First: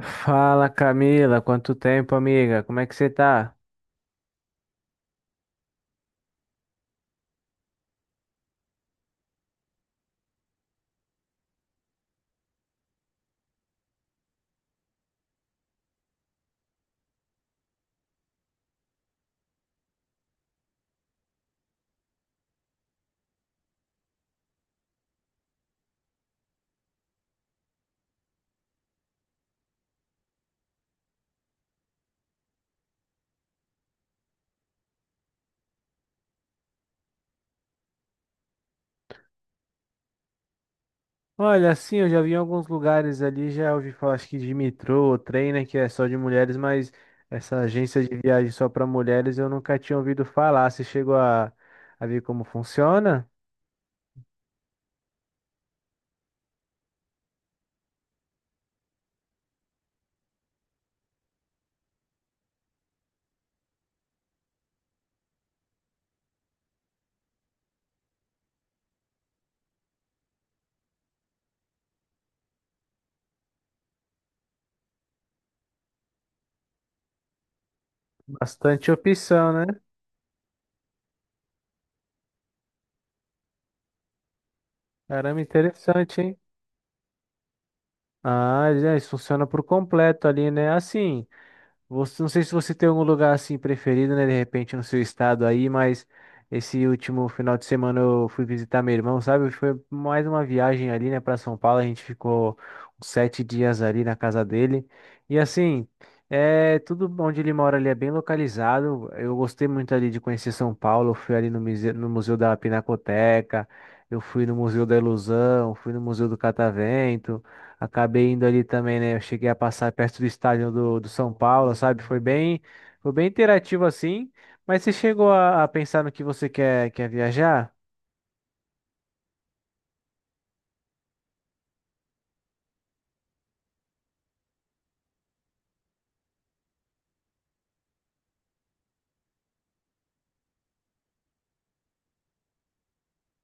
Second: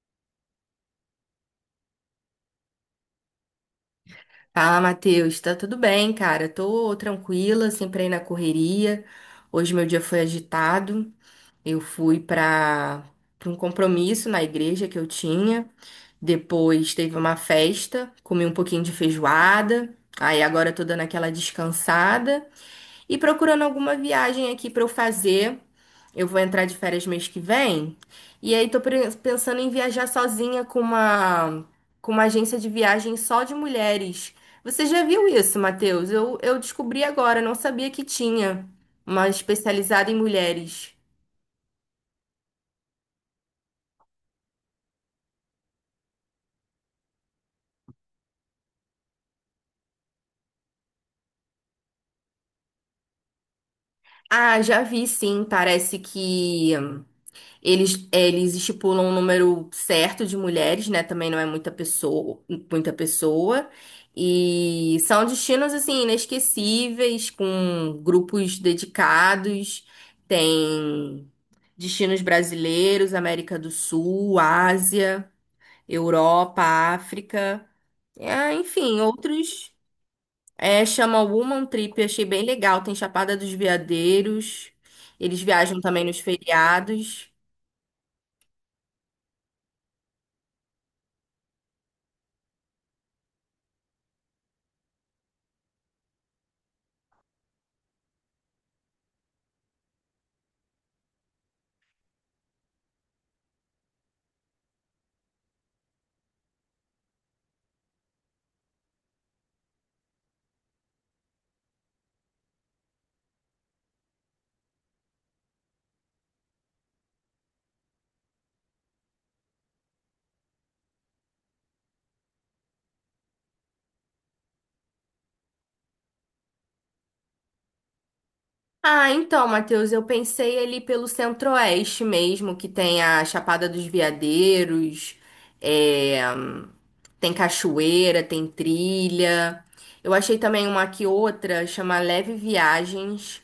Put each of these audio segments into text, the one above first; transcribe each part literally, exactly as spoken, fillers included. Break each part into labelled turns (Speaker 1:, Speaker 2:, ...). Speaker 1: Fala, Camila, quanto tempo, amiga? Como é que você tá?
Speaker 2: Fala, Matheus. Tá tudo bem, cara? Tô tranquila, sempre aí na correria. Hoje meu dia foi agitado. Eu fui para um compromisso na igreja que eu tinha. Depois teve uma festa, comi um pouquinho de feijoada. Aí agora eu tô dando aquela descansada. E procurando alguma viagem aqui pra eu fazer. Eu vou entrar de férias mês que vem. E aí tô pre- pensando em viajar sozinha com uma com uma agência de viagem só de mulheres. Você já viu isso, Matheus? Eu, eu descobri agora, não sabia que tinha uma especializada em mulheres.
Speaker 1: Olha, assim, eu já vi em alguns lugares ali, já ouvi falar, acho que de metrô, trem, né, que é só de mulheres, mas essa agência de viagem só para mulheres eu nunca tinha ouvido falar. Você chegou a, a ver como funciona?
Speaker 2: Ah, já vi sim. Parece que Eles, eles estipulam um número certo de mulheres, né? Também não é muita pessoa, muita pessoa. E são destinos assim inesquecíveis, com grupos dedicados. Tem destinos brasileiros, América do Sul, Ásia, Europa, África. É,
Speaker 1: Bastante
Speaker 2: enfim,
Speaker 1: opção,
Speaker 2: outros.
Speaker 1: né?
Speaker 2: É, chama Woman Trip, achei bem legal. Tem Chapada dos Veadeiros.
Speaker 1: Caramba,
Speaker 2: Eles viajam também nos
Speaker 1: interessante, hein?
Speaker 2: feriados.
Speaker 1: Ah, já, isso funciona por completo ali, né? Assim. Você, não sei se você tem algum lugar assim preferido, né? De repente no seu estado aí, mas esse último final de semana eu fui visitar meu irmão, sabe? Foi mais uma viagem ali, né, para São Paulo. A gente ficou uns sete dias ali na casa dele. E assim, é tudo onde ele mora ali é bem localizado. Eu gostei muito ali de conhecer São Paulo. Eu fui ali no museu, no Museu da Pinacoteca, eu fui no Museu da Ilusão, fui no Museu do Catavento. Acabei indo ali também, né? Eu cheguei a passar perto do estádio do, do São Paulo, sabe? Foi bem, foi bem interativo assim. Mas você chegou a, a pensar no que você quer, quer viajar?
Speaker 2: Ah, então, Matheus, eu pensei ali pelo Centro-Oeste mesmo, que tem a Chapada dos Veadeiros, é, tem cachoeira, tem trilha. Eu achei também uma aqui outra, chama Leve Viagens,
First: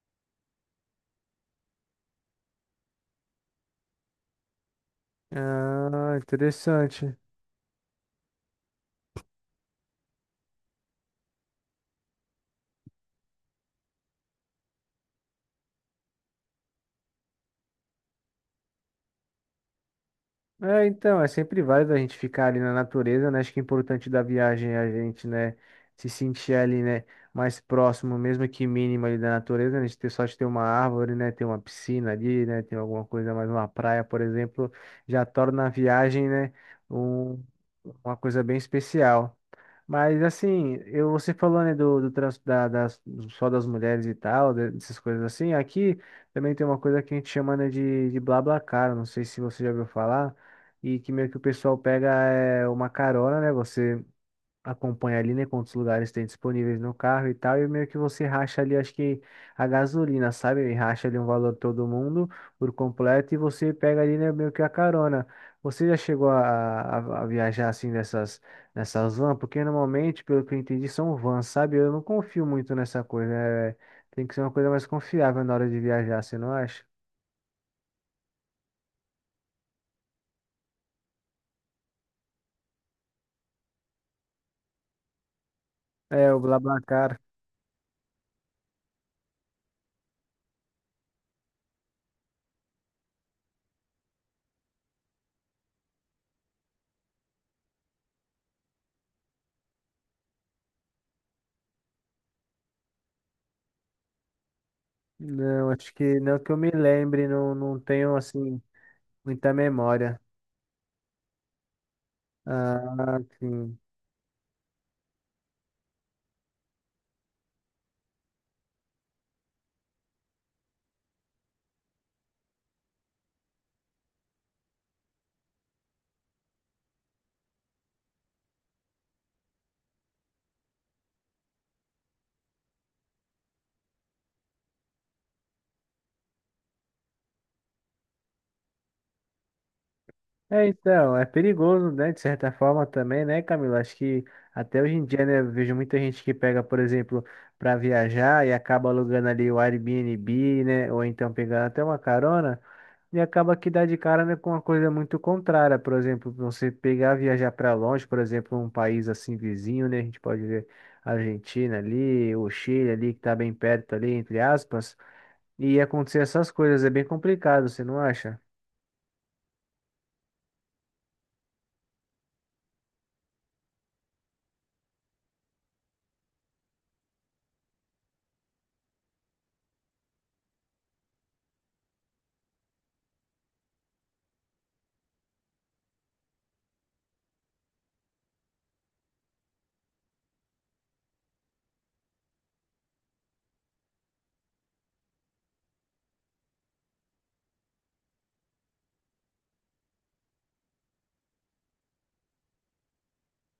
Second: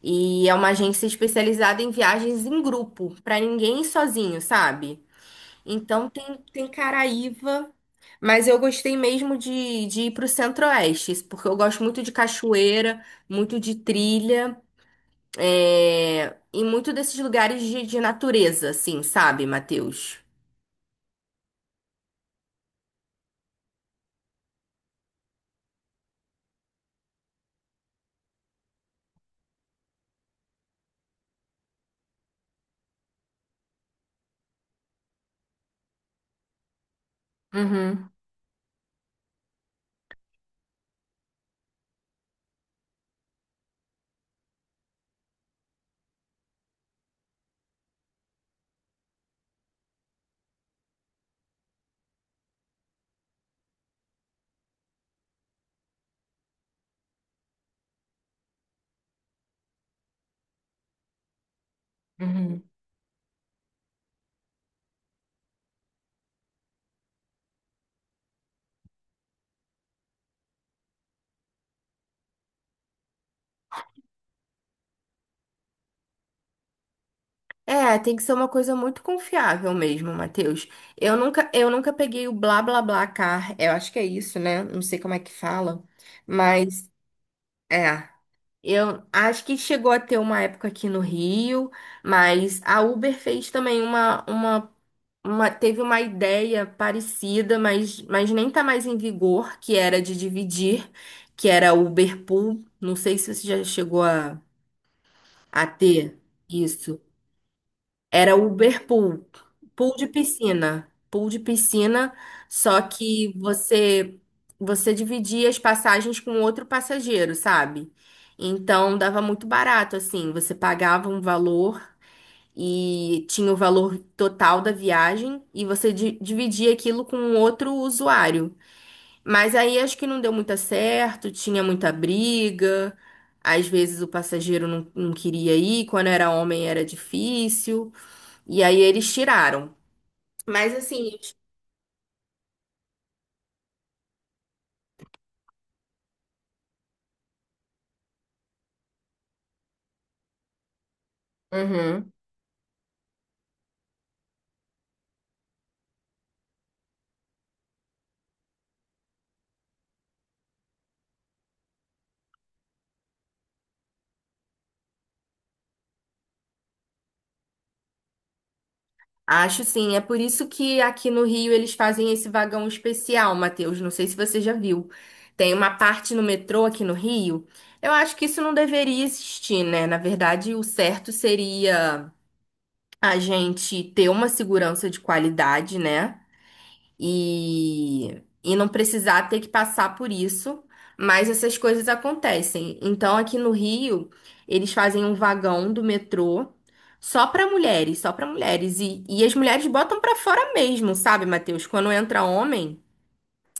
Speaker 2: e é uma agência especializada em viagens em grupo, pra ninguém ir sozinho, sabe? Então
Speaker 1: Ah,
Speaker 2: tem, tem
Speaker 1: interessante.
Speaker 2: Caraíva, mas eu gostei mesmo de, de, ir pro Centro-Oeste, porque eu gosto muito de cachoeira, muito de trilha é, em muito desses lugares de, de natureza, assim, sabe, Matheus?
Speaker 1: É, então, é sempre válido a gente ficar ali na natureza, né? Acho que o importante da viagem é a gente, né, se sentir ali, né, mais próximo, mesmo que mínimo ali da natureza, né? A gente ter sorte de ter uma árvore, né, ter uma piscina ali, né, ter alguma coisa mais, uma praia, por exemplo, já torna a viagem, né, um-
Speaker 2: Uhum,
Speaker 1: uma coisa bem especial. Mas, assim, eu, você falou, né, do, do trans, da, das, só das mulheres e tal, de- dessas coisas assim, aqui também tem uma coisa que a gente chama, né, de, de BlaBlaCar, não sei se você já ouviu falar. E que meio que o pessoal pega é, uma carona, né? Você acompanha ali, né? Quantos lugares tem disponíveis no carro e tal. E meio que você racha ali, acho que a gasolina, sabe? E racha ali um valor todo mundo
Speaker 2: uhum.
Speaker 1: por completo. E você pega ali, né? Meio que a carona. Você já chegou a, a- a viajar assim nessas, nessas vans? Porque normalmente, pelo que eu entendi, são vans, sabe? Eu não confio muito nessa coisa. É, tem que ser uma coisa mais confiável na hora de viajar, você não acha?
Speaker 2: É, tem que ser uma coisa muito confiável mesmo, Matheus. Eu nunca, eu nunca peguei o blá blá blá car. Eu acho que é isso, né? Não sei como é que fala,
Speaker 1: É, o
Speaker 2: mas
Speaker 1: BlaBlaCar.
Speaker 2: é. Eu acho que chegou a ter uma época aqui no Rio, mas a Uber fez também uma, uma uma- teve uma ideia parecida, mas, mas nem tá mais em vigor, que era de dividir, que era o Uberpool. Não sei se você já chegou a, a,
Speaker 1: Não, acho
Speaker 2: ter
Speaker 1: que não que eu me
Speaker 2: isso.
Speaker 1: lembre, não, não tenho
Speaker 2: Era o
Speaker 1: assim
Speaker 2: Uberpool,
Speaker 1: muita
Speaker 2: pool de
Speaker 1: memória.
Speaker 2: piscina, pool de piscina, só
Speaker 1: Ah,
Speaker 2: que
Speaker 1: sim.
Speaker 2: você você dividia as passagens com outro passageiro, sabe? Então dava muito barato assim, você pagava um valor e tinha o valor total da viagem e você di- dividia aquilo com um outro usuário. Mas aí acho que não deu muito certo, tinha muita briga, às vezes o passageiro não, não queria ir, quando era homem era difícil, e aí eles tiraram.
Speaker 1: É,
Speaker 2: Mas
Speaker 1: então,
Speaker 2: assim,
Speaker 1: é perigoso, né? De certa forma também, né, Camila? Acho que até hoje em dia, né, eu vejo muita gente que pega, por exemplo, para viajar e acaba alugando ali o Airbnb, né? Ou então pegando até uma
Speaker 2: uhum.
Speaker 1: carona. E acaba que dá de cara, né, com uma coisa muito contrária. Por exemplo, você pegar, viajar para longe, por exemplo, um país assim vizinho, né? A gente pode ver a Argentina ali, o Chile ali, que tá bem perto ali, entre aspas, e acontecer essas coisas. É bem complicado, você não acha?
Speaker 2: Acho sim, é por isso que aqui no Rio eles fazem esse vagão especial, Matheus. Não sei se você já viu. Tem uma parte no metrô aqui no Rio. Eu acho que isso não deveria existir, né? Na verdade, o certo seria a gente ter uma segurança de qualidade, né? e, e não precisar ter que passar por isso, mas essas coisas acontecem. Então, aqui no Rio, eles fazem um vagão do metrô só para mulheres, só para mulheres. E, e as mulheres botam para fora mesmo, sabe, Matheus? Quando entra homem.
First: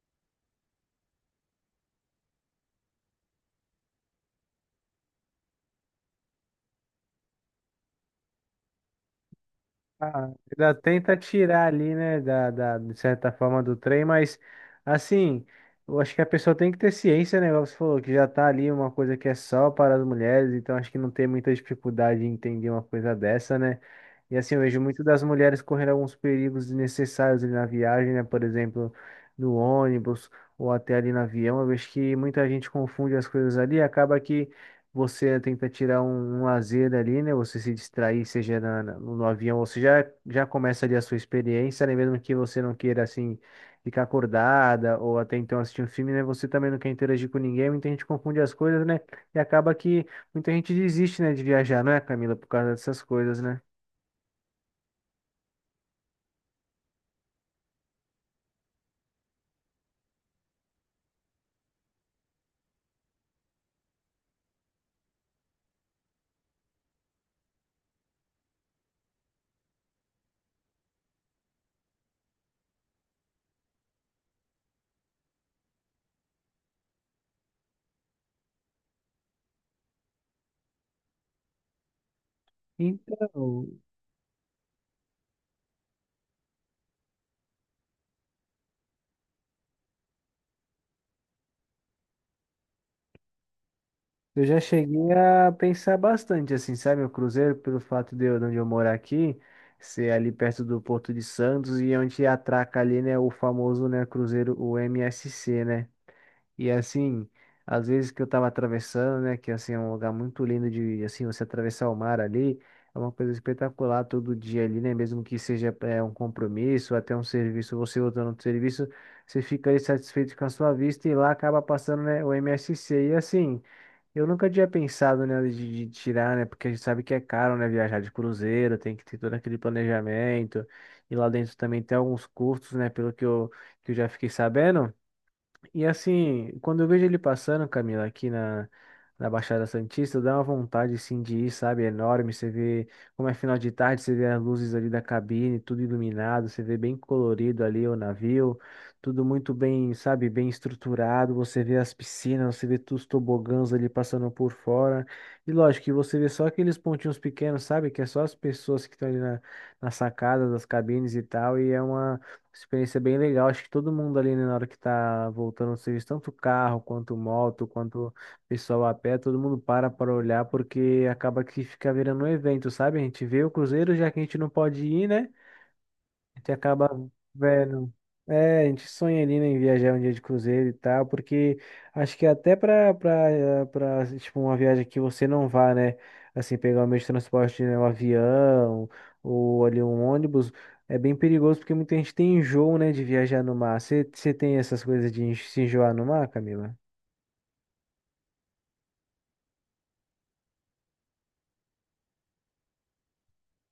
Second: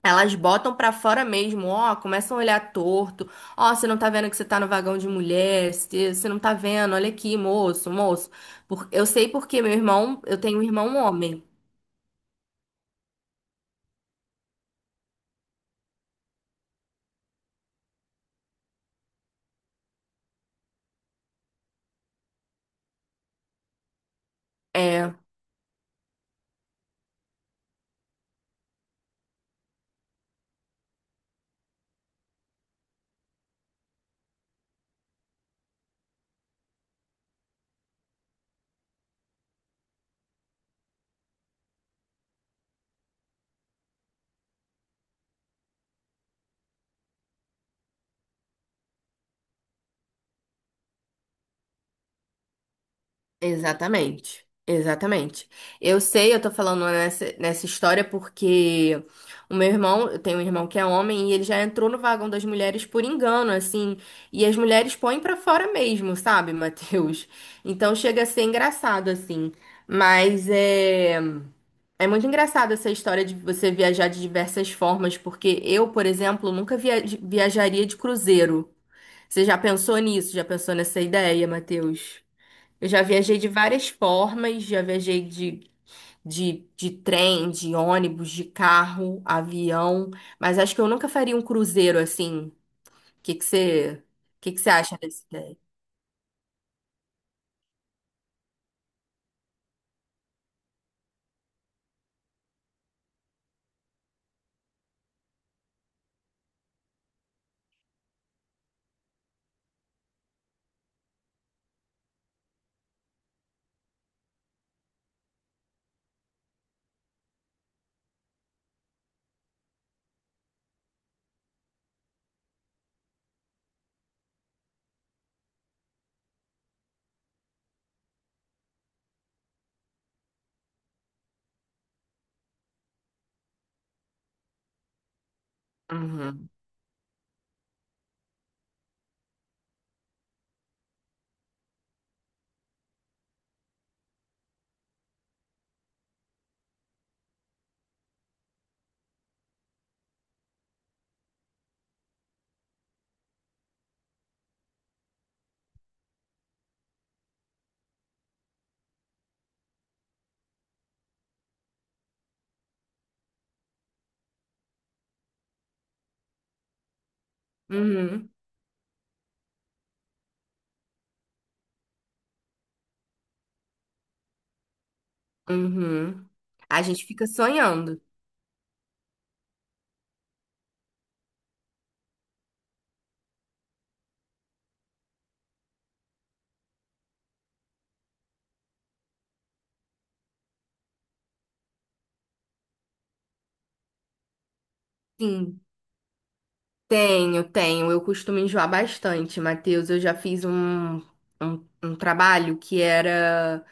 Speaker 2: Elas botam pra fora mesmo, ó, começam a olhar torto. Ó, você não tá vendo que você tá no vagão de mulher, você você não tá vendo, olha aqui, moço, moço. Por- eu sei porque meu irmão,
Speaker 1: Ah,
Speaker 2: eu tenho um
Speaker 1: ainda
Speaker 2: irmão
Speaker 1: tenta
Speaker 2: homem.
Speaker 1: tirar ali, né, da, da, de certa forma do trem, mas assim, eu acho que a pessoa tem que ter ciência, né? Igual você falou que já tá ali uma coisa que é só para as mulheres, então acho que não tem muita dificuldade em entender uma coisa dessa, né? E assim, eu vejo muito
Speaker 2: É,
Speaker 1: das mulheres correndo alguns perigos desnecessários ali na viagem, né? Por exemplo, no ônibus ou até ali no avião. Eu vejo que muita gente confunde as coisas ali, e acaba que você tenta tirar um, um lazer ali, né? Você se distrair, seja na- na- no, no avião, você já, já começa ali a sua experiência, né? Mesmo que você não queira, assim, ficar acordada ou até então assistir um filme, né? Você também não quer interagir com ninguém, muita gente confunde as coisas, né? E acaba que muita gente desiste, né, de viajar, não é, Camila? Por causa dessas coisas, né?
Speaker 2: exatamente, exatamente. Eu sei, eu tô falando nessa, nessa história porque o meu irmão, eu tenho um irmão que é homem e ele já entrou no vagão das mulheres por engano, assim, e as mulheres põem pra fora mesmo, sabe, Matheus? Então chega a ser engraçado, assim. Mas é, é muito engraçado essa história de você viajar de diversas formas, porque eu, por exemplo, nunca via- viajaria de cruzeiro. Você já pensou nisso? Já pensou nessa ideia, Matheus? Eu já viajei de
Speaker 1: Então,
Speaker 2: várias formas, já viajei de, de, de trem, de ônibus, de carro, avião, mas acho que eu nunca faria um cruzeiro assim. O que que você,
Speaker 1: eu
Speaker 2: que
Speaker 1: já
Speaker 2: que você acha
Speaker 1: cheguei
Speaker 2: dessa
Speaker 1: a
Speaker 2: ideia?
Speaker 1: pensar bastante, assim, sabe? O cruzeiro, pelo fato de eu, de onde eu morar aqui, ser ali perto do Porto de Santos e onde atraca ali, né, o famoso, né, cruzeiro, o M S C, né? E assim, às vezes que eu tava atravessando, né, que assim é um lugar muito lindo de assim você atravessar o mar ali, é uma coisa espetacular todo dia ali, né, mesmo que seja é, um compromisso, até um serviço, você voltando do serviço, você fica ali satisfeito com a sua vista e lá acaba passando, né, o M S C. E assim, eu nunca tinha pensado, né, de, de tirar, né, porque a gente sabe que é caro, né, viajar de cruzeiro, tem que ter todo aquele planejamento. E lá dentro também tem alguns custos, né, pelo que eu, que eu já fiquei sabendo. E
Speaker 2: Uhum.
Speaker 1: assim, quando eu vejo ele passando, Camila, aqui na, na Baixada Santista, dá uma vontade assim de ir, sabe? É enorme. Você vê como é final de tarde, você vê as luzes ali da cabine, tudo iluminado, você vê bem colorido ali o navio, tudo muito bem, sabe? Bem estruturado. Você vê as piscinas, você vê todos os tobogãs ali passando por fora. E lógico que você vê só aqueles pontinhos pequenos, sabe? Que é só as pessoas que estão ali na, na sacada das cabines e tal. E é uma. Experiência bem legal. Acho que todo mundo ali, né, na hora que tá voltando ao serviço, tanto carro quanto moto, quanto
Speaker 2: Uhum.
Speaker 1: pessoal a pé, todo mundo para para olhar, porque acaba que fica virando um evento, sabe? A gente vê o cruzeiro, já que a gente não pode ir, né?
Speaker 2: Uhum.
Speaker 1: A gente
Speaker 2: A
Speaker 1: acaba
Speaker 2: gente fica
Speaker 1: vendo.
Speaker 2: sonhando.
Speaker 1: É, a gente sonha ali, né, em viajar um dia de cruzeiro e tal, porque acho que até pra, pra, pra, tipo, uma viagem que você não vá, né, assim, pegar o meio de transporte, né, um avião ou ali um ônibus, é bem perigoso porque muita gente tem enjoo, né, de viajar no mar. Você tem essas coisas de en- se
Speaker 2: Sim,
Speaker 1: enjoar no mar, Camila?
Speaker 2: tenho, tenho. Eu costumo enjoar bastante, Matheus. Eu já fiz um, um, um trabalho que era.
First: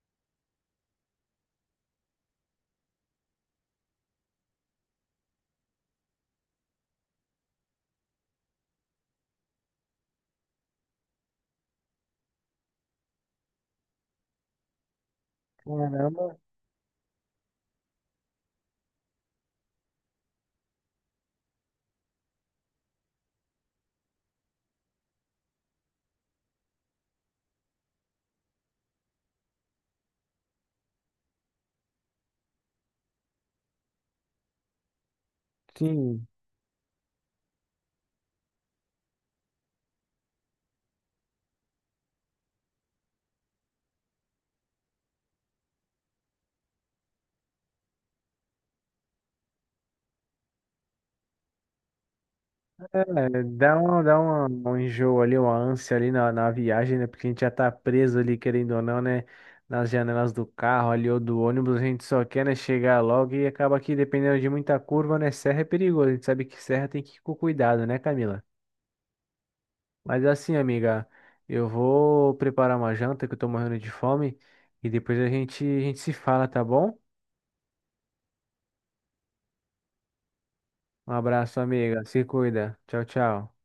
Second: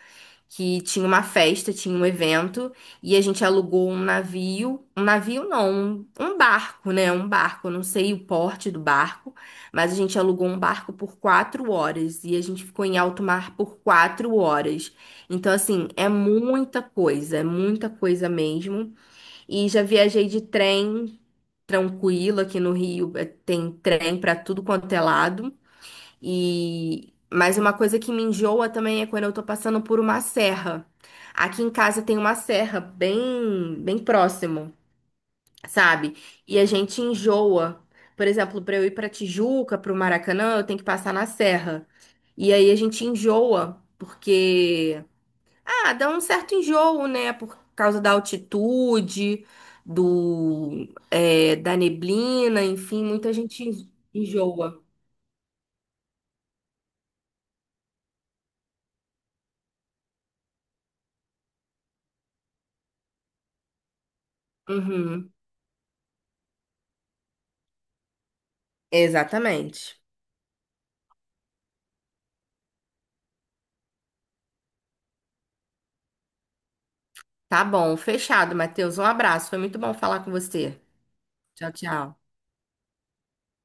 Speaker 2: Que tinha uma festa, tinha um evento, e a gente alugou um navio, um navio não, um, um barco, né? Um barco, eu não sei o porte do barco, mas a gente alugou um barco por quatro horas e a gente ficou em alto mar por quatro horas. Então, assim, é
Speaker 1: Caramba,
Speaker 2: muita coisa, é muita coisa mesmo. E já viajei de trem. Tranquilo, aqui no Rio eh, tem trem para tudo quanto é lado. E mas uma coisa que me enjoa também é quando eu tô passando por uma serra. Aqui em casa tem uma serra bem bem próximo, sabe?
Speaker 1: sim.
Speaker 2: E a gente enjoa. Por exemplo, para eu ir para Tijuca, para o Maracanã, eu tenho que passar na serra. E aí a gente enjoa porque ah, dá um certo enjoo, né? Por causa da altitude, do é, da neblina, enfim, muita
Speaker 1: É, dá
Speaker 2: gente
Speaker 1: uma, dá uma, um
Speaker 2: enjoa.
Speaker 1: enjoo ali, uma ânsia ali na, na viagem, né? Porque a gente já tá preso ali, querendo ou não, né? Nas janelas do carro ali ou do ônibus, a gente só quer, né, chegar logo e acaba que, dependendo de muita curva, né?
Speaker 2: Uhum.
Speaker 1: Serra é perigoso. A gente sabe que serra tem que ir com cuidado, né, Camila?
Speaker 2: Exatamente.
Speaker 1: Mas assim, amiga, eu vou preparar uma janta que eu tô morrendo de fome e depois a gente, a gente se fala, tá bom?
Speaker 2: Tá bom, fechado, Matheus. Um abraço. Foi muito bom falar com você.
Speaker 1: Um abraço,
Speaker 2: Tchau,
Speaker 1: amiga.
Speaker 2: tchau.
Speaker 1: Se cuida. Tchau, tchau.